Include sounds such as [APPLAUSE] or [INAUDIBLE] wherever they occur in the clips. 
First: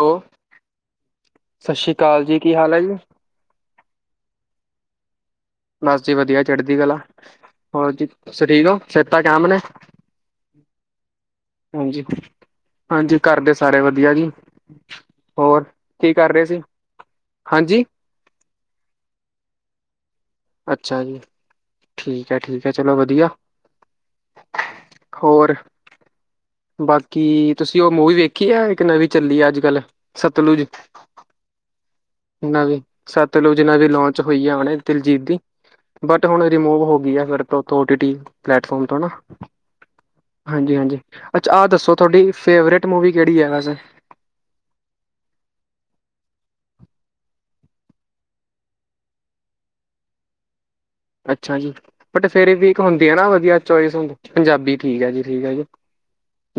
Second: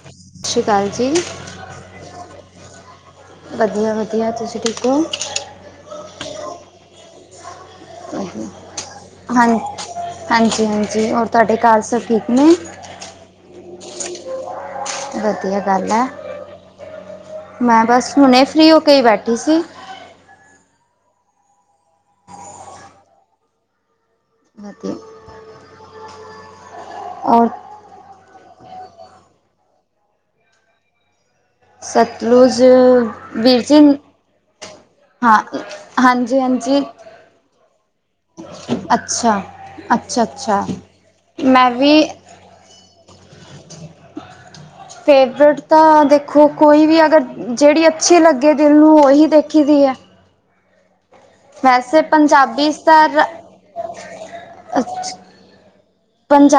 Hello ਸਾਸੀ ਅਕਾਲ ਜੀ। ਸਤਿ ਸ਼੍ਰੀ ਅਕਾਲ ਜੀ ਕੀ ਹਾਲ ਹੈ ਜੀ ਵਧੀਆ-ਵਧੀਆ। ਤੁਸੀਂ ਠੀਕ ਓ? ਬਸ ਜੀ ਵਧੀਆ ਚੜ੍ਹਦੀ ਕਲਾ। ਹੋਰ ਜੀ ਤੁ ਵਧੀਆ ਠੀਕ ਹੋ ਸੇਤਾ ਕੈਮ ਹਾਂ ਨੇ? ਹਾਂਜੀ, ਹਾਂਜੀ। ਹੋਰ, ਤੁਹਾਡੇ ਘਰ ਸਭ ਹਾਂਜੀ ਠੀਕ ਨੇ? ਹਾਂਜੀ, ਘਰ ਦੇ ਸਾਰੇ ਵਧੀਆ ਜੀ। ਵਧੀਆ ਹੋਰ ਗੱਲ ਆ। ਕੀ ਕਰ ਰਹੇ ਸੀ ਮੈਂ ਹਾਂਜੀ ਬਸ, ਹੁਣੇ ਫਰੀ ਹੋ ਕੇ ਈ ਬੈਠੀ ਸੀ। ਅੱਛਾ ਜੀ। ਠੀਕ ਐ, ਠੀਕ ਐ ਚਲੋ ਵਧੀਆ। ਹੋਰ [UNINTELLIGIBLE] ਔਰ ਬਾਕੀ ਤੁਸੀਂ ਓ ਮੂਵੀ ਵੇਖੀ ਆ? ਇੱਕ ਨਵੀਂ ਚੱਲੀ ਆ ਅੱਜ-ਕੱਲ ਸਤਲੁਜ। ਸਤਲੁਜ ਨਵੀਂ ਵੀਰ ਸਤਲੁਜ ਜੀ ਨਵੀਂ ਲਾਂਚ ਹੋਈ ਆ ਉਹ ਦੀ ਦਿਲਜੀਤ ਦੀ ਹਾਂ ਬਟ ਹਾਂਜੀ ਹੁਣ ਹਾਂਜੀ ਰਿਮੂਵ ਹੋ ਗਈ ਆ ਫਿਰਓਟੀ ਪਟਫੋਮ ਤੋਂ ਨਾ। ਅੱਛਾ ਅੱਛਾ ਅੱਛਾ ਹਾਂਜੀ, ਹਾਂਜੀ। ਅੱਛਾ, ਆਹ ਮੈਂ ਦੱਸੋ ਵੀ ਤੁਹਾਡੀ ਫੇਵਰੇਟ ਮੂਵੀ ਕਿਹੜੀ ਐ ਵਸੇ? ਫੇਵਰੇਟ ਤਾਂ ਦੇਖੋ, ਕੋਈ ਵੀ ਅਗਰ ਜਿਹੜੀ ਅੱਛੀ ਲੱਗੇ ਦਿਲ ਨੂੰ ਉਹੀ ਦੇਖੀ ਦੀ ਐ। ਅੱਛਾ ਜੀ। ਬਟ ਫੇਰ ਵੀ ਪੰਜਾਬੀ ਇੱਕ ਹੁੰਦੀ ਆ ਤਾਂ ਨਾ ਵਧੀਆ ਚੋਇਸ ਹੁੰ ਪੰਜਾਬੀ ਠੀਕ ਐ ਜੀ, ਠੀਕ ਜੀ।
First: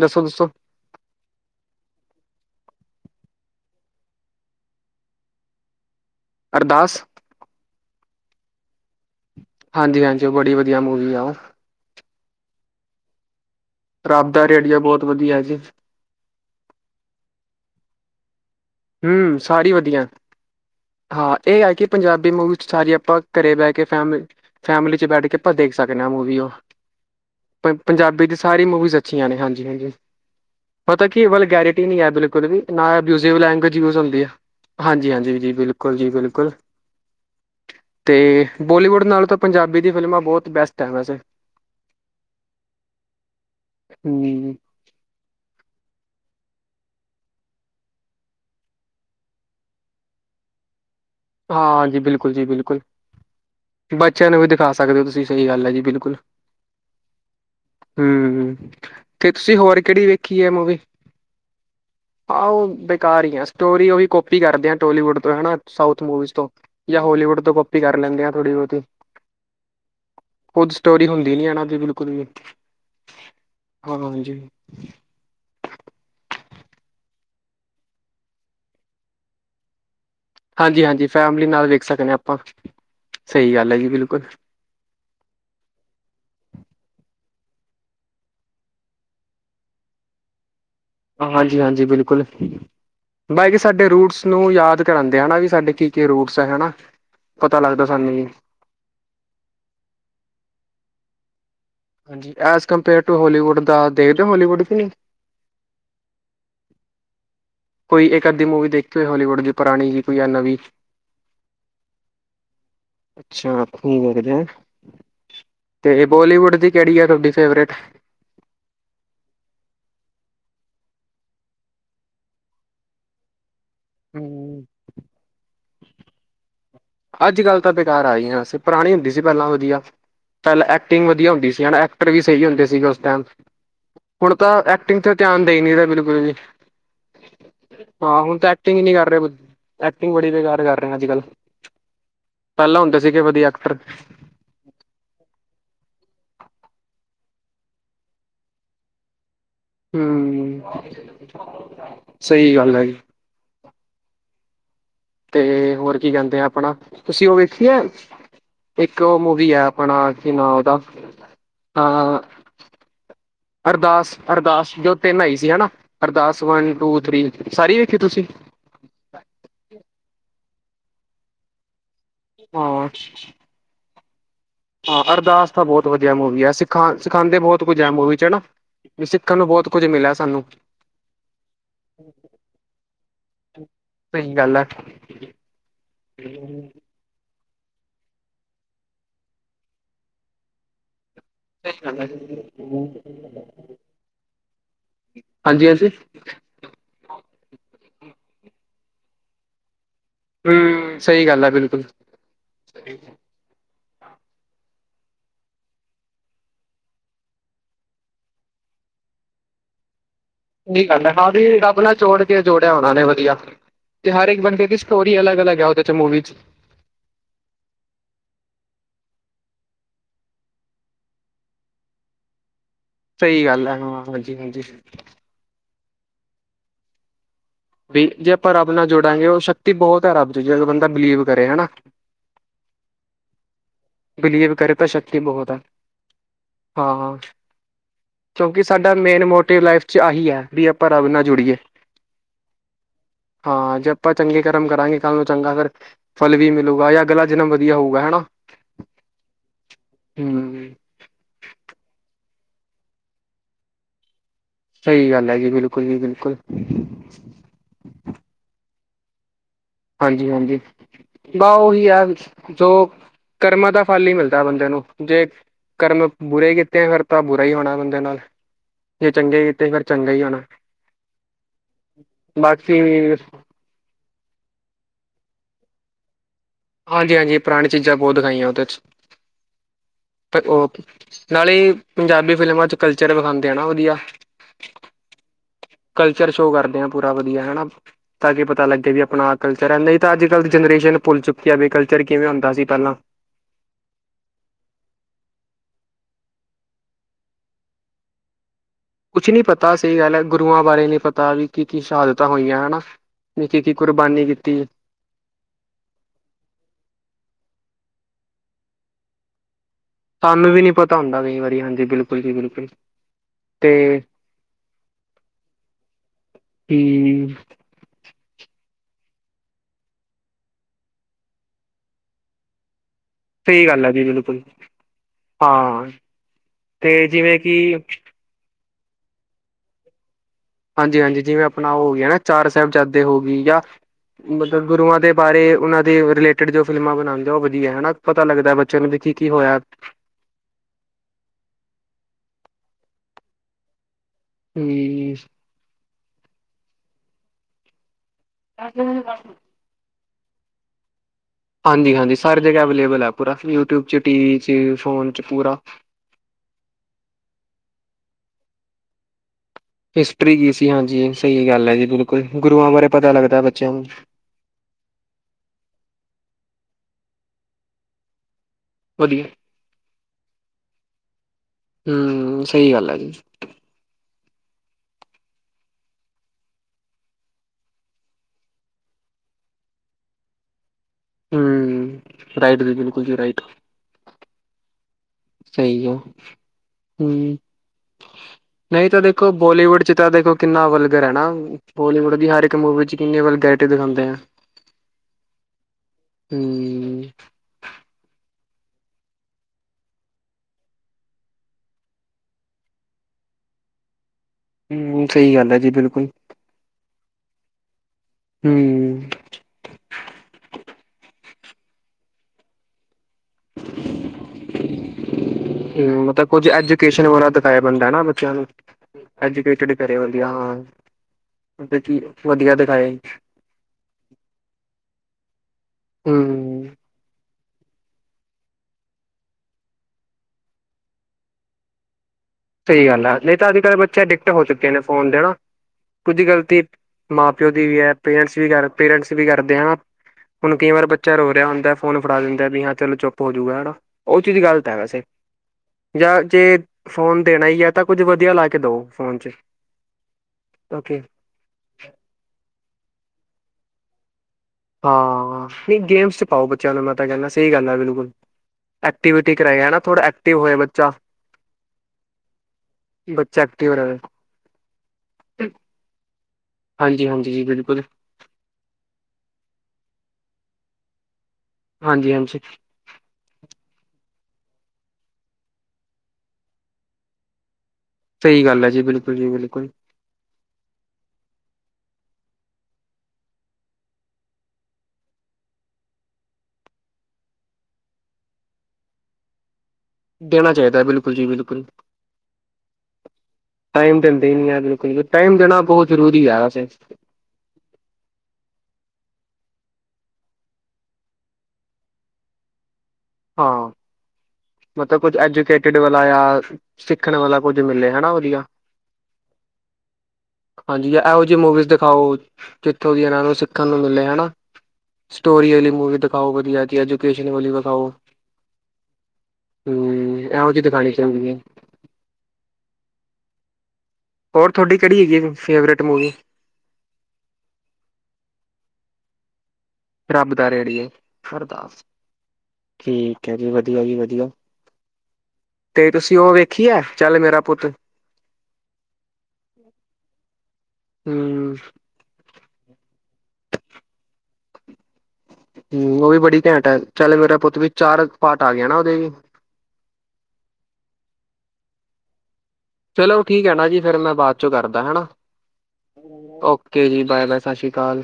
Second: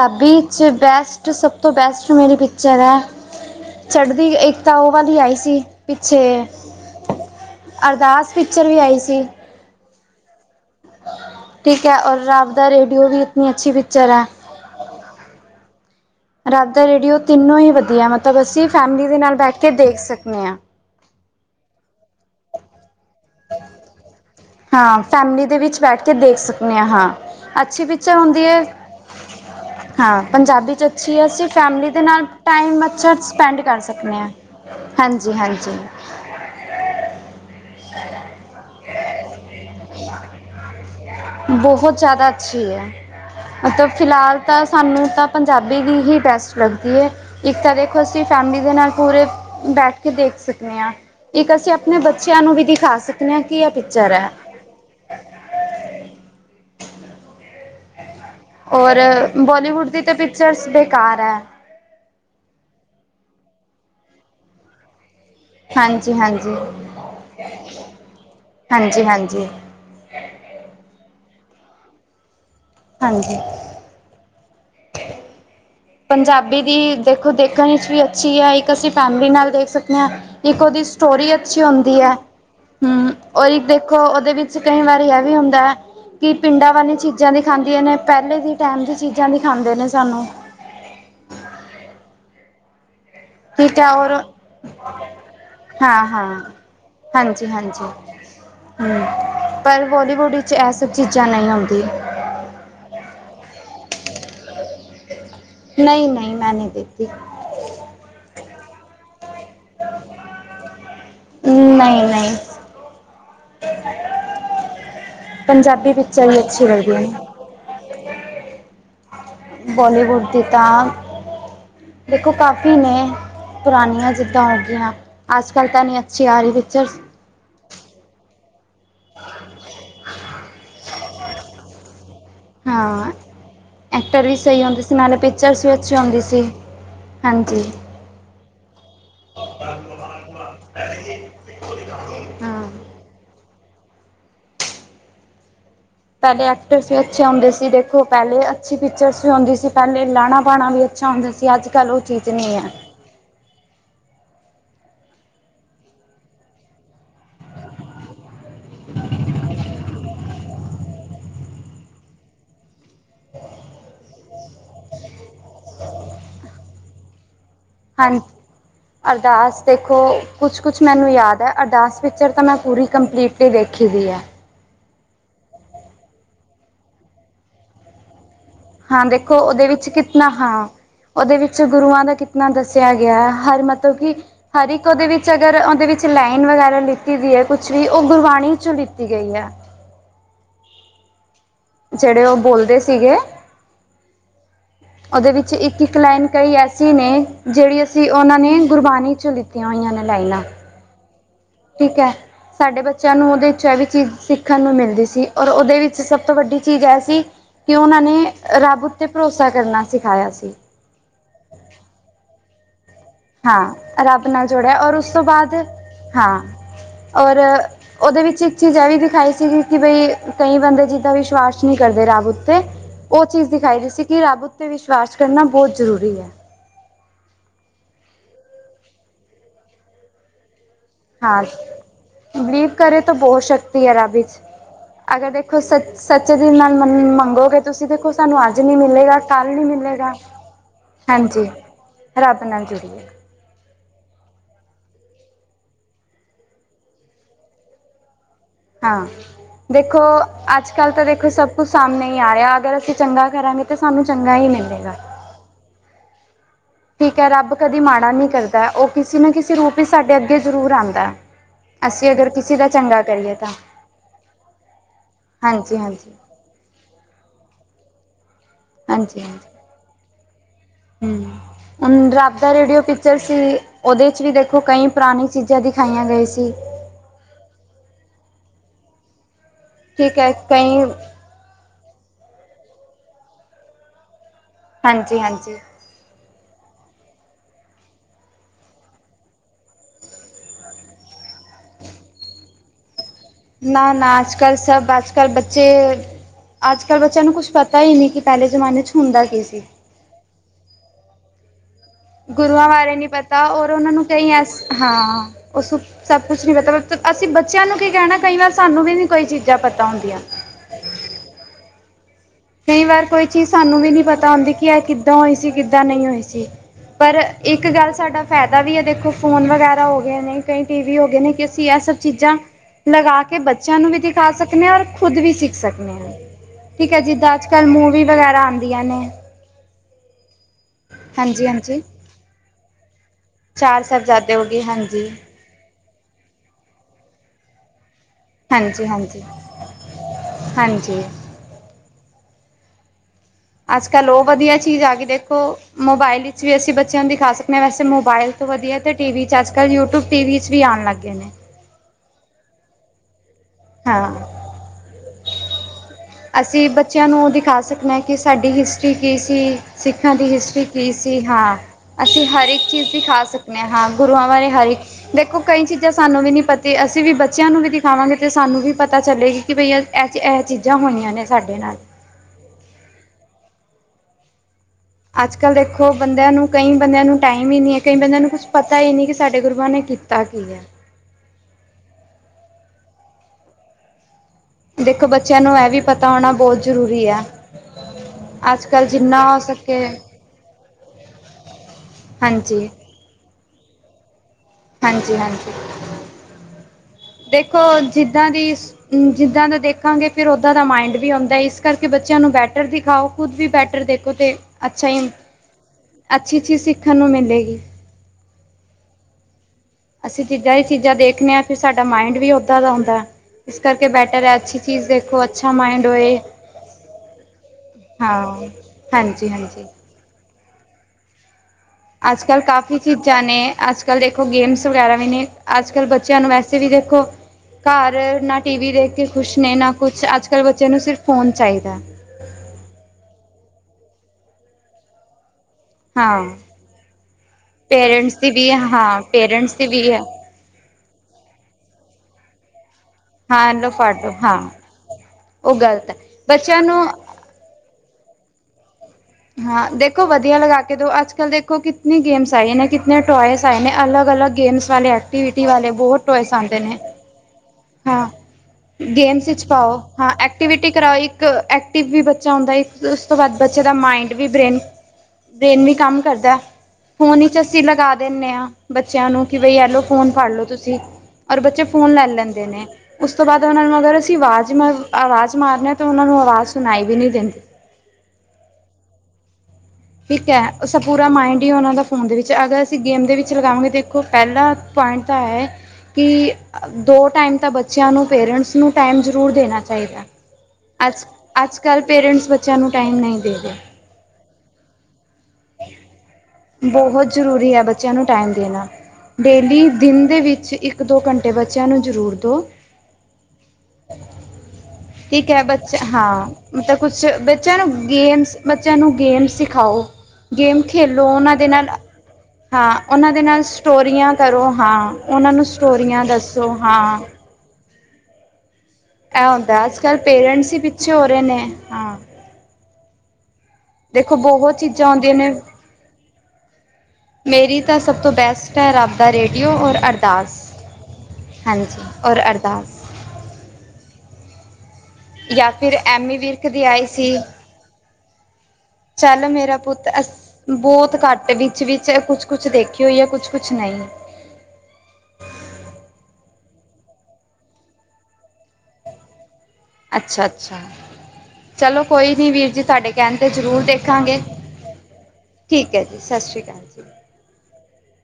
ਦੱਸੋ ਦੱਸੋ। 'ਚ ਬੈਸਟ ਸਭ ਤੋਂ ਬੈਸਟ ਮੇਰੀ ਪਿਚਰ ਹੈ। ਚੜ੍ਹਦੀ ਇੱਕ ਤਾਂ ਉਹ ਦੀ ਆਈ ਸੀ। ਪਿੱਛੇ ਅਰਦਾਸ ਅਰਦਾਸ ਪਿਚਰ ਵੀ ਆਈ ਸੀ। ਹਾਂਜੀ ਹਾਂਜੀ ਉਹ ਬੜੀ ਵਧੀਆ ਮੂਵੀ ਆ ਉਹ ਠੀਕ ਹੈ ਓਰ ਰਬ ਦਾ ਰੇਡੀਓ ਵੀ ਇਤਨੀ ਅੱਛੀ ਪਿਕਚਰ ਹੈ ਰੱਬ ਦਾ ਰੇਡੀਓ ਬਹੁਤ ਵਧੀਆ ਜੀ ਰੱਬ ਦਾ ਰੇਡੀਓ ਤਿੰਨੋ ਹੀ ਵਧੀਆ ਮਤਲਬ ਅਸੀਂ ਫੈਮਿਲੀ ਦੇ ਨਾਲ ਹੂੰ ਬੈਠ ਕੇ ਸਾਰੀ ਦੇਖ ਵਧੀਆ ਸਕਦੇ ਹਾਂ ਹਾਂ ਇਹ ਹੈ ਕਿ ਪੰਜਾਬੀ ਮੂਵੀ 'ਚ ਸਾਰੀ ਆਪਾਂ ਘਰੇ ਬਹਿ ਕੇ ਫੈਮ ਫੈਮਿਲੀ ਹਾਂ ਚ ਬੈਠ ਕੇ ਆਪਾਂ ਦੇ ਦੇਖ ਵਿੱਚ ਸਕਦੇ ਬੈਠ ਹਾਂ ਕੇ ਦੇਖ ਮੂਵੀ ਉਹ ਸਕਦੇ ਹਾਂ ਹਾਂ ਅੱਛੀ ਪਿਕਚਰ ਪੰਜਾਬੀ ਦੀ ਹੁੰਦੀ ਹੈ ਸਾਰੀ ਮੂਵੀਜ਼ ਅੱਛੀਆਂ ਨੇ ਹਾਂਜੀ ਹਾਂਜੀ ਹਾਂ ਪੰਜਾਬੀ 'ਚ ਪਤਾ ਅੱਛੀ ਹੈ ਕੀ ਵੱਲ ਅਸੀਂ ਗੈਰਟੀ ਫੈਮਿਲੀ ਨਹੀਂ ਦੇ ਹੈ ਨਾਲ ਬਿਲਕੁਲ ਟਾਈਮ ਅੱਛਾ ਯ ਸਪੈਂਡ ਲੈਂਗੁਏਜ ਕਰ ਸਕਦੇ ਹੁੰਦੀ ਹਾਂ ਆ ਹਾਂਜੀ ਹਾਂਜੀ ਬਿਲਕੁਲ ਜੀ ਬਿਲਕੁਲ ਤੇ ਬੋਲੀਵੁੱਡ ਨਾਲੋਂ ਤਾਂ ਪੰਜਾਬੀ ਦੀ ਫਿਲਮਾਂ ਬਹੁਤ ਬੈਸਟ ਹੈ ਵੈਸੇ ਬਹੁਤ ਜ਼ਿਆਦਾ ਅੱਛੀ ਹੈ ਮਤਲਬ ਫਿਲਹਾਲ ਹੂੰ। ਤਾਂ ਸਾਨੂੰ ਤਾਂ ਪੰਜਾਬੀ ਦੀ ਹੀ ਟੈਸਟ ਲੱਗਦੀ ਹੈ। ਇੱਕ ਤਾਂ ਦੇਖੋ ਅਸੀਂ ਫੈਮਲੀ ਦੇ ਨਾਲ ਪੂਰੇ ਬੈਠ ਕੇ ਦੇਖ ਸਕਦੇ ਹਾਂ। ਇੱਕ ਅਸੀਂ ਹਾਂ ਆਪਣੇ ਜੀ ਬਿਲਕੁਲ ਬੱਚਿਆਂ ਜੀ ਨੂੰ ਵੀ ਬਿਲਕੁਲ ਦਿਖਾ ਸਕਦੇ ਹਾਂ ਕੀ ਇਹ ਪਿਕਚਰ ਬੱਚਿਆਂ ਹੈ। ਨੂੰ ਵੀ ਦਿਖਾ ਸਕਦੇ ਹੋ ਤੁਸੀਂ ਸਹੀ ਗੱਲ ਹੈ ਜੀ ਬਿਲਕੁਲ [INAUDIBLE] ਹਮ ਔਰ ਬੋਲੀਵੁਡ ਦੀ ਤਾਂ ਪਿਕਚਰਸ ਮੂਵੀ ਬੇਕਾਰ ਹੈ। ਆਹ ਉਹ ਬੇਕਾਰ ਹੀ ਆ ਸਟੋਰੀ ਉਹੀ ਕੋਪੀ ਕਰਦੇ ਆ ਵੋਲੀਵੁੱਡ ਤੋਂ ਹਾਂਜੀ ਮੁਵੀਜ਼ ਤੋਂ ਹਾਂਜੀ ਜਾਂ ਹੋਲੀਵੁੱਡ ਤੋਂ ਕਾਪੀ ਕਰ ਲੈਂਦੇ ਆ ਥੋੜੀ ਬਹੁਤੀ ਹਾਂਜੀ ਹਾਂਜੀ ਖੁਦ ਸਟੋਰੀ ਹੁੰਦੀ ਨੀ ਇਹਨਾਂ ਦੀ ਬਿਲਕੁਲ ਵੀ ਹਾਂਜੀ। ਹਾਂਜੀ। [INAUDIBLE] ਪੰਜਾਬੀ ਦੀ ਦੇਖੋ ਦੇਖਣ ਵਿੱਚ ਵੀ ਅੱਛੀ ਹੈ ਇੱਕ ਅਸੀ ਫੈਮਿਲੀ ਨਾਲ ਦੇਖ ਸਕਦੇ ਹਾਂ। ਇੱਕ ਉਹ ਦੀ ਹਾਂਜੀ ਹਾਂਜੀ ਸਟੋਰੀ ਫੈਮਿਲੀ ਅੱਛੀ ਨਾਲ ਵੇਖ ਹੁੰਦੀ ਸਕਦੇ ਹੈ ਹਾਂ ਆਪਾਂ ਹਮ ਸਹੀ ਇੱਕ ਗੱਲ ਹੈ ਜੀ ਦੇਖੋ ਬਿਲਕੁਲ ਉਹਦੇ ਵਿੱਚ ਕਈ ਵਾਰੀ ਇਹ ਵੀ ਹੁੰਦਾ ਹੈ ਕਿ ਪਿੰਡਾਂ ਵਾਲੀ ਚੀਜ਼ਾਂ ਦੀ ਖਾਂਦੀਆਂ ਨੇ ਪਹਿਲੇ ਦੇ ਟਾਈਮ ਦੀ ਚੀਜ਼ਾਂ ਦੀਖਾਂਦੇ ਨੇ ਸਾਨੂੰ ਹਾਂਜੀ -ਹਾਂਜੀ ਬਿਲਕੁਲ ਬਾਈਕ ਠੀਕ ਸਾਡੇ ਹੈ ਔਰ ਰੂਟਸ ਨੂੰ ਯਾਦ ਕਰਾਦੇ ਵੀ ਸਾਡੇ ਕੀ ਕੀ ਹਾਂ ਹਾਂ ਰੂਟਸ ਹੈ ਹਨਾ ਹਾਂਜੀ ਪਤਾ ਹਾਂਜੀ ਲੱਗਦਾ ਸਾਨੂੰ ਹੀ ਪਰ ਬੋਲੀਵੁੱਡ ਵਿੱਚ ਇਹ ਸਭ ਚੀਜ਼ਾਂ ਨਹੀਂ ਆਂਦੀ ਹਾਂਜੀ। ਐਸ ਕੰਪੇਅਰ ਟੂ ਹੋਲੀਵੁੱਡ ਦਾ ਦੇਖਦੇ ਹੋਲੀਵੁੱਡ ਕਿ ਨਹੀਂ ਨਹੀਂ - ਨਹੀਂ ਮੈਂ ਨਹੀਂ ਦਿੱਤੀ ਕੋਈ ਇੱਕ ਅੱਧੀ ਮੂਵੀ ਦੇਖ ਕੇ ਹੋਏ ਹੋਲੀਵੁੱਡ ਦੀ ਪੁਰਾਨੀ ਕੋਈ ਜਾਂ ਨਵੀ ਨਹੀਂ- ਨਹੀਂ। ਅੱਛਾ ਪੰਜਾਬੀ ਤੇ ਪਿਕਚਰ ਹੀ ਬੋਲੀਵੁੱਡ ਅੱਛੀ ਦੀ ਕਿਹੜੀ ਆ ਲੱਗਦੀ ਤੁਹਾਡੀ ਫੇਵਰੇਟ ਬੋਲੀਵੁੱਡ ਦੀ ਤਾਂ ਦੇਖੋ ਕਾਫੀ ਨੇ ਪੁਰਾਣੀਆਂ ਜਿੱਦਾਂ ਹੋ ਹੂੰ ਗਈਆਂ ਅੱਜ ਕੱਲ੍ਹ ਤਾਂ ਨਹੀਂ ਅੱਛੀ ਆ ਰਹੀ ਪਿਕਚਰਸ ਅੱਜ ਕੱਲ੍ਹ ਤਾਂ ਬੇਕਾਰ ਆਈ ਹ ਅਸੀਂ ਪੁਰਾਣੀ ਹੁੰਦੀ ਸੀ ਪਹਿਲਾਂ ਵਧੀਆ ਪਹਿਲਾਂ ਐਕਟਿੰਗ ਵਧੀਆ ਹੁੰਦੀ ਸੀ ਹਨਾ ਐਕ ਵੀ ਸਹੀ ਹੁੰਦੇ ਸੀਗੇ ਉਸ ਹਾਂ ਟੈਮ ਐਕਟਰ ਹੁਣ ਵੀ ਤਾਂ ਸਹੀ ਹੁੰਦੇ ਸੀ ਐਕਟਿੰਗ ਤੇ ਨਾਲੇ ਧਿਆਨ ਦੇ ਈ ਪਿਕਚਰਸ ਵੀ ਨੀ ਰਏ ਅੱਛੀ ਬਿਲਕੁਲ ਹੁੰਦੀ ਵੀ ਸੀ ਹਾਂਜੀ ਹਾਂ ਹੁਣ ਤਾਂ ਐਕਟਿੰਗ ਹੀ ਨਹੀਂੀ ਕਰ ਰਹੇ ਐਕਟਿੰਗ ਬੜੀ ਬੇਕਾਰ ਕਰ ਰਹੇ ਨੇ ਅੱਜ ਕੱਲ੍ਹ ਹਾਂ ਪਹਿਲਾਂ ਹੁੰਦੇ ਸੀਗੇ ਵਧੀਆ ਅਕਟਰ ਪਹਿਲੇ ਐਕਟਰਸ ਵੀ ਅੱਛੇ ਹੁੰਦੇ ਸੀ ਦੇਖੋ ਪਹਿਲੇ ਅੱਛੀ ਪਿਕਚਰਸ ਵੀ ਔਦੀਂ ਸੀ। ਪਹਿਲੇ ਲਾਣਾ ਪਾਉਣਾ ਹੂੰ ਵੀ ਅੱਛਾ ਹੁੰਦਾ ਸੀ, ਅੱਜ ਕੱਲ੍ਹ ਉਹ ਚੀਜ਼ ਸਹੀ ਨਹੀਂ ਹੈ ਗੱਲ ਹੈਗੀ ਤੇ ਹੋਰ ਕੀ ਕਹਿੰਦੇ ਆ ਆਪਣਾ ਤੁਸੀਂ ਓ ਵੇਖੀ ਐ? ਇੱਕ ਉਹ ਮੂਵੀ ਹੈ ਆਪਣਾ ਕੀ ਨਾਂ ਉਹਦਾ -ਹਾਂ ਅਰਦਾਸ-ਅਰਦਾਸ ਜੋ ਤਿੰਨ ਆਈ ਸੀ ਹਨਾ ਅਰਦਾਸ ਵਨ ਟੂ ਥ੍ਰਰੀ ਸਾਰੀ ਵੇਖੀ ਹਾਂਜੀ ਤੁਸੀਂ ਅਰਦਾਸ ਦੇਖੋ ਕੁਛ-ਕੁਛ ਮੈਨੂੰ ਯਾਦ ਐ ਅਰਦਾਸ ਪਿਕਚਰ ਤਾਂ ਮੈਂ ਹਾਂ ਪੂਰੀ ਕੰਪਲੀਟਲੀ ਦੇਖੀ ਦੀ ਹੈ ਅਰਦਾਸ ਤਾਂ ਬਹੁਤ ਵਧੀਆ ਮੂਵੀ ਹੈ ਸਿਖਾ ਸਿਖਾਉਦੇ ਬਹੁਤ ਕੁਝ ਹੈ ਮੂਵੀ ਚ ਨ ਹਾਂ, ਦੇਖੋ ਉਹਦੇ ਵਿੱਚ ਕਿਤਨਾ ਹਾਂ ਉਹਦੇ ਵਿੱਚ ਗੁਰੂਆਂ ਦਾ ਕਿਤਨਾ ਦੱਸਿਆ ਗਿਆ ਹਰ ਮਤ ਕਿ ਸਹੀ ਗੱਲ ਹੈ ਹਰ ਇੱਕ ਉਹਦੇ ਵਿੱਚ ਅਗਰ ਉਹਦੇ ਵਿੱਚ ਲਾਈਨ ਵਗੈਰਾ ਲਿ ਕੀਤੀ ਹੈ ਕੁਛ ਵੀ ਉਹ ਗੁਰਬਾਣੀ ਚੋਂ ਲਿੱਤੀ ਗਈ ਹੈ। ਜਿਹੜੇ ਉਹ ਬੋਲਦੇ ਸੀਗੇ। ਉਹਦੇ ਵਿੱਚ ਹਾਂਜੀ ਇੱਕ - ਹਾਂਜੀ ਇੱਕ ਲਾਈਨ ਕਈ ਐਸੀੇ ਨੇ ਜਿਹੜੀ ਅਸੀਂ ਉਹਨਾਂ ਨੇ ਗੁਰਬਾਣੀ ਚੋਂ ਲਿੱਖੀਆਂ ਹੋਈਆਂ ਨੇ ਲਾਈਨਾਂ ਹੂ ਸਹੀ ਗੱਲ ਹੈ ਬਿਲਕੁਲ ਠੀਕ ਐ ਸਾਡੇ ਬੱਚਿਆਂ ਨੂੰ ਓਦੇ ਚੋਂ ਐਵੀ ਚੀਜ਼ ਸਿੱਖ [INAUDIBLE] ਸਿੱਖਣ ਨੂੰ ਮਿਲਦੀ ਸੀ ਔਰ ਉਹਦੇ ਵਿੱਚ ਸਭ ਤੋਂ ਵੱਡੀ ਚੀਜ਼ ਇਹ ਸੀ ਕਿ ਉਹਨਾਂ ਨੇ, ਰੱਬ ਉੱਤੇ ਭਰੋਸਾ ਕਰਨਾ ਸਿਖਾਇਆ ਸੀ [INAUDIBLE] ਰੱਬ ਨਾਲ ਜੋੋੜ ਕੇ ਜੋੜਿਆ ਉਹਨਾਂ ਨੇ ਵਧੀਆ ਹਾਂ ਤੇ ਰੱਬ ਹਰ ਇੱਕ ਨਾਲ ਬੰਦੇ ਜੋੜਿਆ ਦੀ ਔਰ ਉਸ ਸਟੋਰੀ ਤੋਂ ਅਲੱਗ ਬਾਅਦ, ਅਲੱਗ ਹੈ ਉਹਦੇ ਚ ਮੂਵੀ ਚ ਹਾਂ ਔਰ ਉਹਦੇ ਵਿੱਚ ਇੱਕ ਚੀਜ਼ ਇਹ ਵੀ ਦਿਖਾਈ ਸੀਗੀ ਕਿ ਬਈ ਕਈ ਬੰਦੇ ਜਿੱਦਾਂ ਵਿਸ਼ਵਾਸ ਨਹੀਂ ਕਰਦੇ ਰੱਬ ਉੱਤੇ ਉਹ ਸਹੀ ਚੀਜ਼ ਗੱਲ ਹੈ ਦਿਖਾਈ ਰਹੀ ਸੀ ਹਾਂ ਕਿ ਹਾਂਜੀ ਰੱਬ ਹਾਂਜੀ ਉੱਤੇ ਵਿਸ਼ਵਾਸ ਕਰਨਾ ਬਹੁਤ ਜ਼ਰੂਰੀ ਹੈ ਵੀ ਜੇ ਆਪਾਂ ਰੱਬ ਨਾਲ ਜੁੜਾਂਗੇ ਉਹ ਸ਼ਕਤੀ ਬਹੁਤ ਹੈ ਰੱਬ ਚ ਜੇ ਬੰਦਾ ਬਿਲੀਵ ਕਰੇ, ਹਨਾ ਬਲੀਵ ਕਰੇ ਤਾਂ ਬਹੁਤ ਸ਼ੱਕਤੀ [INAUDIBLE] [INAUDIBLE] ਰਬ ਵਿੱਚ ਬਿਲੀਵ ਕਰੇ ਤਾਂ ਸ਼ਕਤੀ ਅਗਰ ਬਹੁਤ ਹੈ ਦੇਖੋ ਸ ਸੱਚੇ ਦਿਲ ਨਾਲ ਹਾਂ ਮੰਗੋਗੇ ਤੁਸੀਂ ਦੇਖੋ ਸਾਨੂੰ ਅੱਜ ਕਿਉਂਕਿ ਨੀ ਸਾਡਾ ਮਿਲੇਗਾ ਮੇਨ ਕੱਲ ਮੋਟਿਵ ਨੀ ਲਾਈਫ 'ਚ ਮਿਲੇਗਾ ਆਹੀ ਹੈ ਵੀ ਆਪਾਂ ਰੱਬ ਨਾਲ ਹਾਂਜੀ। ਜੁੜੀਏ ਰੱਬ ਨਾਲ ਜੁੜੀਏ ਹਾਂ ਜੇ ਆਪਾਂ ਚੰਗੇ ਕਰਮ ਕਰਾਂਗੇ ਕੱਲ੍ਹ ਨੂੰ ਚੰਗਾ ਕਰ ਫਲ ਵੀ ਮਿਲੂਗਾ ਯਾ ਅਗਲਾ ਜਿੰਨਮ ਵਧੀਆ ਹੋਊਗਾ ਹੈਨਾ ਹਾਂ, ਦੇਖੋ -ਅੱਜ ਹਮ ਕੱਲ੍ਹ ਤਾਂ ਦੇਖੋ ਸਭ ਕੁਛ ਸਮਣੇ ਹੀ ਆ ਰਿਹਾ ਅਗਰ ਅਸੀਂ ਚੰਗਾ ਕਰਾਂਗੇ ਤਾਂ ਸਾਨੂੰ ਚੰਗਾ ਹੀ ਲੈਂਦੇ ਸਹੀ ਗੱਲ ਹੈਗੀ ਬਿਲਕੁਲ ਵੀ ਬਿਲਕੁਲ ਠੀਕ ਐ ਰੱਬ ਕਦੀ ਮਾੜਾ ਨੀ ਕਰਦਾ ਓ ਕਿਸੇ ਨਾ ਕਿਸੇ ਰੂਪ ਵਿੱਚ ਸਾਡੇ ਅੱਗੇ ਜਰੂਰ ਆਂਦਾ। ਬਾ ਓਈ ਆ ਜੋ ਤਾਂ ਕਰਮਾਂ ਦਾ ਫਲ ਈ ਮਿਲਦਾ ਬੰਦੇ ਨੂੰ ਜੇ ਹਾਂਜੀ ਕਰਮ ਹਾਂਜੀ ਬੁਰੇ ਕੀ ਤੇ ਫਿਰ ਤਾਂ ਬੁਰਾ ਈ ਹੋਨਾ ਬੰਦੇ ਨਾਲ ਜੇ ਚੰਗੇ ਕੀਤੇ ਫਿਰ ਚੰਗਾ ਈ ਹੋਨਾ। ਹੂੰ, ਹੁਨ ਰਬ ਦਾ ਰੇਡੀਓ ਪੀਚਰ ਸੀ ਉਦੇ ਚ ਵੀ ਦੇਖੋ ਕਈ ਪੁਰਾਨੀ ਚੀਜ਼ਾ ਦਿਖਾਈਆਂ ਗਏ ਸੀ। ਹਾਂਜੀ-ਹਾਂਜੀ ਪੁਰਾਨੀ ਚੀਜ਼ਾ ਬੌਤ ਦਿਖਾਈਆਂ ਉਦੇ ਚ ਠੀਕ ਹੈ ਬਨ ਓ ਕਈ ਨਾਲੇ ਪੰਜਾਬੀ ਫਿਲਮਾਂ ਕਲਚਰ ਵਿਖਾਂਦੇ ਆ ਨਾ ਵਦੀਆ। ਹਾਂਜੀ-ਹਾਂਜੀ। ਕਲਚਰ ਸ਼ੋਅ ਕਰਦੇ ਆ ਪੂਰਾ ਵਦੀਆ ਹੈਨਾ। ਤਾਂ ਕਿ ਪਤਾ ਲੱਗੇ ਵੀ ਅਪਣਾ ਕਲਚਰ ਹੈ ਨਹੀਂ ਤਾਂ ਅੱਜ-ਕੱਲ੍ਹ ਦੀ ਜਨਰੇਸ਼ਨ ਭੁੱਲ ਚੁੱਕੀ ਐ ਵੀ ਕਲਚਰ ਕਿਵੇਂ ਹੁੰਦਾ ਸੀ ਪਹਿਲਾਂ। ਨਾ ਨਾ, ਅੱਜ-ਕੱਲ ਸਭ ਅੱਜ-ਕੱਲ੍ਹ ਬੱਚੇ ਅੱਜ-ਕੱਲ ਬੱਚਿਆਂ ਨੂੰ ਕੁਝ ਪਤਾ ਹੀ ਨਹੀਂ ਕਿ ਪਹਿਲੇ ਜਮਾਨੇ ਚ। ਹੁੰਦਾ ਕੁਛ ਨੀ ਕੀ ਸੀ ਪਤਾ ਸਹੀ ਗੱਲ ਹੈ। ਗੁਰੂਆਂ ਬਾਰੇ ਨਹੀਂ ਪਤਾ ਕੀ -ਕੀ ਸ਼ਹਾਦਤ ਗੁਰੂਆਂ ਬਾਰੇ ਨੀ ਪਤਾ ਔਰ ਉਹਨਾਂ ਨੂੰ ਕਈ ਕੀਤੀ ਹਾਂ ਉਸ ਸਭ ਕੁਛ ਨੀ ਮਤਲਬ ਅਸੀਂ ਬੱਚਿਆਂ ਨੂੰ ਕੀ ਕਹਿਣਾ ਕਈ ਵਾਰ ਸਾਨੂੰ ਵੀ ਨੀ ਕੋਈ ਚੀਜ਼ਾਂ ਪਤਾ ਹੁੰਦੀਆਂ। ਮੈਨੂੰ ਵੀ ਨ ਪਤਾ ਹੁੰਦਾ ਕਈ ਵਾਰੀ ਹਾਂਜੀ, ਬਿਲਕੁਲ ਜੀ, ਬਿਲਕੁਲ। ਕਈ ਵਾਰ ਕੋਈ ਚੀਜ਼ ਤੇ ਸਾਨੂੰ ਵੀ ਨਹੀਂ ਪਤਾ ਹੁੰਦੀ ਕਿ ਇਹ ਕਿੱਦਾਂ ਹੋਈ ਸੀ, ਕਿੱਦਾਂ ਨਹੀਂ ਹੋਈ ਸੀ। ਪਰ ਹਮ ਇੱਕ ਗੱਲ ਸਾਡਾ ਫਾਇਦਾ ਵੀ ਹੈ, ਦੇਖੋ ਫੋਨ ਵਗੈਰਾ ਹੋ ਗਏ ਨੇ, ਕਈ ਟੀ-ਵੀ ਹੋ ਗਏ ਨੇ, ਕਿ ਅਸੀਂ ਇਹ ਸਭ ਚੀਜ਼ਾਂ ਲਗਾ ਕੇ ਕਿ ਸਹੀ ਬੱਚਿਆਂ ਗੱਲ ਨੂੰ ਹੈ ਵੀ ਜੀ ਦਿਖਾ ਬਿਲਕੁਲ ਸਕਦੇ ਹਾਂ, ਔਰ ਖੁਦ ਵੀ ਸਿੱਖ ਸਕਦੇ ਹਾਂ, ਠੀਕ ਐ ਤੇ ਜੀ। ਜਿਵੇਂ ਕਿ ਵਗੈਰਾ ਆਂਦੀਆਂ ਨੇ। ਹਾਂਜੀ-ਹਾਂਜੀ, ਜਿਵੇਂ ਹਾਂਜੀ ਆਪਣਾ ਉਹ ਹਾਂਜੀ। ਹੋ ਗਿਆ ਨਾ ਚਾਰ ਸਾਹਿਬਜ਼ਾਦੇ ਹੋ ਗਈ ਜਾਂ ਚਾਰ ਸਾਹਿਬਜ਼ਾਦੇ ਹੋ ਗਏ ਮਤਲਬ ਗੁਰੂਆਂ ਹਾਂਜੀ ਦੇ ਬਾਰੇ ਉਹਨਾਂ ਦੇ ਰਿਲੇਟਿਡ ਜੋ ਫਿਲਮਾਂ ਬਣਾਂਦੇ ਐ ਉਹ ਵਧੀਆ ਹਨਾ ਪਤਾ ਲੱਗਦਾ ਬੱਚਿਆਂ ਹਾਂਜੀ ਨੂੰ ਦੇਖ ਹਾਂਜੀ ਕੀ-ਕੀ ਹੋਇਆ। ਹਾਂਜੀ। ਅੱਜ-ਕੱਲ੍ਹ ਉਹ ਵਧੀਆ ਚੀਜ਼ ਆ ਗਈ ਕੀ ਦੇਖੋ ਮੋਬਾਇਲ ਵਿੱਚ ਵੀ ਅਸੀਂ ਬੱਚਿਆਂ ਨੂੰ ਦਿਖਾ ਸਕਦੇ ਹਾਂ, ਵੈਸੇ ਮੋਬਾਇਲ ਵਧੀਆ ਤੇ ਟੀ-ਵੀ ਚ ਅੱਜ-ਕੱਲ ਯੂਟੀਊਬ ਟੀ-ਵੀ ਚ ਵੀ ਆਣ ਲੱਗ ਗਏ ਨੇ। ਹਾਂਜੀ-ਹਾਂਜੀ, ਸਾਰੀ ਜਗ੍ਹਾ ਅਵੇਲੇਬਲ ਐ ਪੂਰਾ, ਯੂਟਿਊਬ 'ਚ ਹਾਂ ਟੀ 'ਚ ਫੋਨ 'ਚ ਪੂਰਾ। ਅਸੀਂ ਬੱਚਿਆਂ ਨੂੰ ਓ ਦਿਖਾ ਸਕਨੇ ਆਂ ਕਿ ਸਾਡੀ ਹਿਸਟਰੀ ਕੀ ਸੀ। ਸਿੱਖਾਂ ਦੀ ਹਿਸਟਰੀ ਕੀ ਹਾਂਜੀ ਸੀ ਸਹੀ ਹਾਂ, ਗੱਲ ਹੈ ਜੀ ਬਿਲਕੁਲ ਅਸੀਂ ਹਰ ਇੱਕ ਗੁਰੂਆਂ ਬਾਰੇ ਚੀਜ਼ ਪਤਾ ਦਿਖਾ ਲੱਗਦਾ ਸਕਦੇ ਆਂ, ਬੱਚਿਆਂ ਨੂੰ ਹਾਂ ਗੁਰੂਆਂ ਬਾਰੇ ਹਰ ਇੱਕ ਦੇਖੋ ਕਈ ਚੀਜ਼ਾਂ ਸਾਨੂੰ ਵੀ ਨਹੀ ਪਤੀ ਅਸੀਂ ਵੀ ਬੱਚਿਆਂ ਨੂੰ ਵੀ ਦਿਖਾਵਾਂਗੇ ਤੇ ਸਾਨੂੰ ਵੀ ਪਤਾ ਵਧੀਆ ਚਲੇਗੀ। ਕਿ ਬਈ ਇਹ ਇਹ ਚੀਜ਼ਾਂ ਹੋਈਆਂ ਨੇ ਸਾਡੇ ਨਾਲ। ਹੁੰ, ਸਹੀ ਗੱਲ ਐ ਜੀ। ਅੱਜ ਕੱਲ੍ਹ ਦੇਖੋ, ਬੰਦਿਆਂ ਨੂੰ ਕਈ ਬੰਦਿਆਂ ਨੂੰ ਟਾਈਮ ਹੀ ਨਹੀਂ ਐ ਕਈ ਬੰਦਿਆਂ ਨੂੰ ਕੁਛ ਪਤਾ ਹੀ ਨਹੀਂ ਕਿ ਸਾਡੇ ਗੁਰਬਆਂ ਨੇ ਕੀਤ ਤਾ ਕੀ ਐ। ਹੁੰ, ਰਾਈਟ ਜੀ, ਬਿਲਕੁਲ ਜੀ ਰਾਈਟ। ਦੇਖੋ ਬੱਚਿਆਂ ਨੂੰ ਇਹ ਵੀ ਸਹੀ ਹੈ ਪਤਾ ਹੋਣਾ ਬਹੁਤ ਜ਼ਰੂਰੀ ਐ। ਹਮ ਨਹੀਂ ਤਾਂ ਦੇਖੋ, ਬਾਲੀਵੁੱਡ ਚ ਤਾ ਦੇਖੋ। ਕਿੰਨਾ ਵਲਗਰ ਐ ਨਾ, ਬੋਲੀਵੁੱਡ ਦੀ ਹਰ ਇੱਕ ਹਾਂਜੀ ਮੂਵੀ ਚ ਕਿੰਨੀ ਵਲਗੈਰਟੀ ਦਿਖਾਂਦੇ ਆ। ਹਾਂਜੀ-ਹਾਂਜੀ, ਹਮ ਦੇਖੋ ਜਿੱਦਾਂ ਦੀ ਮ ਜਿੱਦਾਂ ਦਾ ਦੇਖਾਂਗੇ ਫਿਰ ਓਦਾਂ ਦਾ ਮਾਇੰਡ ਵੀ ਆਉਂਦਾ ਐ, ਇਸ ਕਰਕੇ ਬੱਚਿਆਂ ਨੂੰ ਬੈਟਰ ਦਿਖਾਓ ਖੁਦ ਵੀ ਬੈਟਰ ਦੇਖ [UNINTELLIGIBLE] ਹੁੰ, ਸਹੀ ਗੱਲ ਐ ਜੀ ਬਿਲਕੁਲ। ਅੱਛੀ-ਅੱਛੀ ਸਿੱਖਣ ਨੂੰ ਮਿਲੇਗੀ। ਹੁੰ, ਅਸੀਂ ਜਿੰਦਾ ਹੀ ਚੀਜ਼ਾਂ ਦੇਖਣੇ ਹਾਂ ਫੇਰ ਸਾਡਾ ਮਾਇੰਡ ਵੀ ਓਦਾਂ ਦਾ ਹੁੰਦਾ। ਇਸ ਕਰਕੇ ਬੈਟਰ ਐ ਅੱਛੀ ਚੀਜ਼ ਦੇਖੋ, ਅੱਛਾ ਮਾਈੰਡ ਹੋਏ, ਮਤਲਬ ਕੁੱਝ ਐਜੂਕੇਸ਼ਨ ਵਾਲਾ ਹਾਂ। ਹਾਂਜੀ। ਹਾਂਜੀ ਏਜੁਕੇਟਿਡ ਕਰੇ ਵਧਆ ਹਾਂ। ਮਤਲਬ ਕਿ ਅੱਜ ਕੱਲ੍ਹ ਵਧੀਆ ਕਾਫ਼ੀ ਦਿਖਾਏ ਚੀਜ਼ਾਂ ਨੇ, ਅੱਜ ਕੱਲ੍ਹ ਦੇਖੋ ਗੇਮਸ ਵਗੈਰਾ ਵੀ ਨੇ, ਅੱਜ ਕੱਲ੍ਹ ਬੱਚਿਆਂ ਨੂੰ ਵੈਸੇ ਵੀ ਹੂੰ ਦੇਖੋ। ਕਾਰ ਨਾ ਟੀ-ਵੀ ਦੇਖ ਕੇ ਕੁਛ ਨੇ ਨਾ ਕੁਛ ਅੱਜ ਕੱਲ੍ਹ ਬੱਚਿਆਂ ਨੂੰ ਸਿਰਫ ਫੋਨ ਚਾਹੀਦਾ। ਸਹੀ ਗੱਲ ਆ, ਨਹੀਂ ਤਾਂ ਅੱਜ ਕੱਲ੍ਹ ਬੱਚੇ ਅਡਿਕਟ ਹੋ ਚੁੱਕੇ ਨੇ ਫੋਨ ਦੇ ਹੇਨਾ। ਕੁੱਝ ਹਾਂ ਗ਼ਲਤੀ ਮਾਂ ਪਿਓ ਦੀ ਵੀ ਐ, ਦੀ ਪੇਰੈਂਟਸ ਵੀ ਕਰ ਹਾਂ ਪੇਰੈਂਟਸ ਵੀ ਕਰਦੇ ਦੀ ਹਾਂ। ਵੀ ਹੈ ਹੁਣ ਕਈ ਵਾਰ ਬੱਚਾ ਰੋ ਰਿਹਾ ਹੁੰਦਾ ਫੋਨ ਫੜਾ ਦਿੰਦੇ ਐ, ਵੀ ਹਾਂ ਚਲੋ ਚੁਪ ਹਾਂ ਹੋਜੂਗਾ ਲੋ ਹਨ, ਫੜ ਲੋ ਉਹ ਚੀਜ਼ ਹਾਂ ਗ਼ਲਤ ਐ ਵੇਸੇ ਉਹ ਗ਼ਲਤ ਹੈ ਜਾਂ ਜੇ ਬੱਚਿਆਂ ਨੂੰ ਫੋਨ ਦੇਣਾ ਹੀ ਐ ਤਾਂ ਕੁੱਝ ਵਧੀਆ ਲਾ ਕੇ ਦੋ। ਹਾਂ, ਦੇਖੋ ਵਧੀਆ ਲਗਾ ਕੇ ਦੋ, ਅੱਜ ਕੱਲ ਦੇ ਕੋ ਕਿਤਨੀ ਗੇਮਸ ਆਏ ਨੇ, ਕਿਤੇ ਟੋਇਜ ਆਏ ਨੇ ਅਲਗ-ਅਲਗ ਗੇਮਸ ਵਾਲੇ ਐਕਟੀਵਟੀ ਹਾਂ ਵਾਲੇ ਨਹੀਂ ਬਹੁਤ ਗੇਮਸ ਚ ਟੋਇਸ ਪਾਓ ਆਂਦੇ ਬੱਚਿਆਂ ਨੇ। ਨੂੰ ਮੈਂ ਤਾਂ ਕਹਿਣਾ, ਸਹੀ ਗੱਲ ਐ ਹਾਂ ਬਿਲਕੁਲ। ਗੇਮਸ ਐਕਟੀਵਿਟੀ ਇੰਚ ਕਰਾਏ ਪਾਓ, ਹਨਾ ਥੋੜਾ ਹਾਂ ਐਕਟਿਵ ਹੋਏ ਐਕਟੀਵਿਟੀ ਬੱਚਾ ਕਰਾਓ ਇੱਕ ਐਕਟਿਵ ਵੀ ਬੱਚਾ ਹੁੰਦਾ। ਉਸ ਤੋਂ ਬਾਅਦ ਬੱਚਾ ਬੱਚੇ ਦਾ ਐਕਟਿਵ ਰਹੇ ਮਾਇੰਡ ਵੀ ਬ੍ਰੇਨ-ਬ੍ਰੇਨ ਵੀ ਕੰਮ ਕਰਦਾ ਹਾਂਜੀ ਫੋਨ ਹੀ ਹਾਂਜੀ ਜੀ ਅੱਸੀ ਬਿਲਕੁਲ ਲਗਾ ਦਿੰਦੇ ਆ ਬੱਚਿਆਂ ਨੂੰ ਕਿ ਬਈ ਐਲੋ ਫੋਨ ਫੜ ਲੋ ਤੁਸੀਂ ਔਰ ਬੱਚੇ ਫੋਨ ਲੈ ਹਾਂਜੀ ਲੈਂਦੇ। ਹਾਂਜੀ ਨੇ ਉਸ ਤੋਂ ਬਾਅਦ ਉਹਨਾਂ ਨੂੰ ਅਗਰ ਅਸੀਂ ਵਾਜ਼ ਮਾਰ ਆਵਾਜ਼ ਮਾਰਨੇ ਆਂ ਤਾਂ ਉਹਨਾਂ ਨੂੰ ਆਵਾਜ਼ ਸੁਣਾਈ ਵੀ ਨੀ ਦਿੰਦੀ। ਸਹੀ ਗੱਲ ਐ ਜੀ ਬਿਲਕੁਲ ਜੀ, ਬਿਲਕੁਲ। ਠੀਕ ਐ, ਉਹ ਪੂਰਾ ਮਾਇਂਡ ਹੀ ਉਹਨਾਂ ਦਾ ਫੋਨ ਦੇ ਵਿੱਚ ਅਗਰ ਅਸੀਂ ਗੇਮ ਦੇ ਵਿੱਚ ਲਗਾਵਾਂਗੇ ਦੇਖੋ ਪਹਿਲਾਂ ਪੁਆਇੰਟ ਤਾਂ ਐ। ਕਿ ਦੋ ਟਾਈਮ ਤਾਂ ਬੱਚਿਆਂ ਨੂੰ, ਪੇਰੈਂਟਸ ਨੂੰ ਟਾਈਮ ਜ਼ਰੂਰ ਦੇਣਾ ਚਾਹੀਦਾ। ਦੇਣਾ ਚਾਹੀਦਾ ਹੈ, ਅੱਜ, ਬਿਲਕੁਲ ਜੀ ਅੱਜ- ਬਿਲਕੁਲ ਕੱਲ੍ਹ ਪੇਰੈਂਟਸ ਬੱਚਿਆਂ ਨੂੰ ਟਾਈਮ ਨਹੀਂ ਦੇਦੇ। ਟੈਮ ਦਿੰਦੇ ਹੀ ਨਹੀਂ ਐ ਬਿਲਕੁਲ ਵੀ, ਟੈਮ ਦੇਣਾ ਬਹੁਤ ਜ਼ਰੂਰੀ ਐ ਵੈਸੇ। ਬਹੁਤ ਜ਼ਰੂਰੀ ਐ, ਬੱਚਿਆਂ ਨੂੰ ਟੈਮ ਦੇਣਾ। ਡੇਲੀ ਦਿਨ ਦੇ ਵਿੱਚ, ਇੱਕ- ਦੋ ਘੰਟੇ ਬੱਚਿਆਂ ਨੂੰ ਜ਼ਰੂਰ ਦਿਉ। ਹਾਂ। ਮਤਲਬ ਕੁੱਝ ਠੀਕ ਹੈ ਐਜੂਕੇਟਿਡ ਬੱਚਾ ਵਾਲਾ, ਹਾਂ ਜਾਂ ਮਤਲਬ ਕੁਛ ਸਿੱਖਣ ਵਾਲਾ ਬੱਚਿਆਂ ਕੁੱਝ ਨੂੰ ਮਿਲੇ ਹਨਾ, ਗੇਮਸ ਵਧੀਆ। ਬੱਚਿਆਂ ਨੂੰ ਗੇਮ ਸਿਖਾਓ, ਗੇਮ ਹਾਂਜੀ ਖੇਲ ਜਾਂ ਲੋ ਇਹੋ ਉਹਨਾਂ ਜਿਹੀ ਦੇ ਨਾਲ, ਮੂਵੀਜ਼ ਦਿਖਾਓ ਹਾਂ ਜਿੱਥੋਂ ਦੀ ਉਹਨਾਂ ਦੇ ਇਹਨਾਂ ਨੂੰ ਨਾਲ ਸਿੱਖਣ ਨੂੰ ਮਿਲੇ ਸਟੋਰੀਆਂ ਹਨਾ ਕਰੋ, ਹਾਂ। ਉਹਨਾਂ ਨੂੰ ਸਟੋਰੀਆਂ ਦੱਸੋ, ਹਾਂ। ਬੱਚਿਆਂ ਨੂੰ ਬੋਲੀ ਵਖਾਓ। ਇਹ ਹੁੰਦਾ, ਅੱਜ-ਕੱਲ੍ਹ ਪੇਰੈਂਟਸ ਇਹੋ ਹੀ ਜਿਹੀ ਪਿੱਛੇ ਦਿਖਾਣੀ ਹੋ ਰਹੇ ਚਾਹੀਦੀ ਨੇ, ਹੈ ਹਾਂ। ਦੇਖੋ ਹੋਰ ਬਹੁਤ ਥੋਡੀ ਚੀਜ਼ਾਂ ਕਿਹੜੀ ਆਉਂਦੀਆਂ ਹੈਗੀ ਏ, ਨੇ ਫੇਵਰੇਟ ਮੂਵੀ। ਮੇਰੀ ਤਾਂ ਸਭ ਤੋਂ ਬੈਸਟ ਐ, ਰੱਬ ਦਾ ਰੇਡੀਓ, ਔਰ ਰੱਬ ਅਰਦਾਸ ਦਾ ਰੇੜੀਏ ਅਰਦਾਸ ਹਾਂਜੀ, ਔਰ ਅਰਦਾਸ। ਠੀਕ ਹੈ ਜੀ, ਵਧੀਆ ਜੀ ਵਧੀਆ। ਜਾਂ ਫਿਰ ਤੇ ਤੁਸੀਂ ਐਮੀ ਉਹ ਵਿਰਕ ਦੀ ਵੇਖੀ ਹੈ ਆਈ ਸੀ। ਚੱਲ ਮੇਰਾ ਪੁੱਤ ਚੱਲ ਮੇਰਾ ਪੁੱਤ ਅ, ਬਹੁਤ ਘੱਟ ਹਮ ਵਿੱਚ ਵੀ ਤੇ ਕੁਛ- ਕੁਛ ਦੇਖੀ ਹੋਈ ਹੈ, ਕੁਛ-ਕੁਛ ਨਹੀਂ। ਹੂੰ, ਉਹ ਵੀ ਬੜੀ ਘੈਂਟ ਐ, ਚੱਲ ਮੇਰਾ ਪੁੱਤ ਵੀ ਚਾਰ ਪਾਟ ਆ ਗਏ ਹਨਾ ਉਹਦੇ ਵੀ। ਅੱਛਾ- ਅੱਛਾ, ਚਲੋ ਕੋਈ ਨਹੀਂ ਵੀਰ ਜੀ। ਤੁਹਾਡੇ ਕਹਿਣ ਚਲੋ ਤੇ ਠੀਕ ਹੈ ਜ਼ਰੂਰ ਨਾ ਜੀ ਫਿਰ ਮੈਂ ਦੇਖਾਂਗੇ, ਬਾਅਦ ਚੋਂ ਕਰਦਾ ਹੈਨਾ ਠੀਕ ਐ ਜੀ, ਸਸ਼ ਰੀ ਕਾਲ ਜੀ। ਬਾਏ-ਬਾਏ, ਸਸ਼ ਰੀ ਕਾਲ।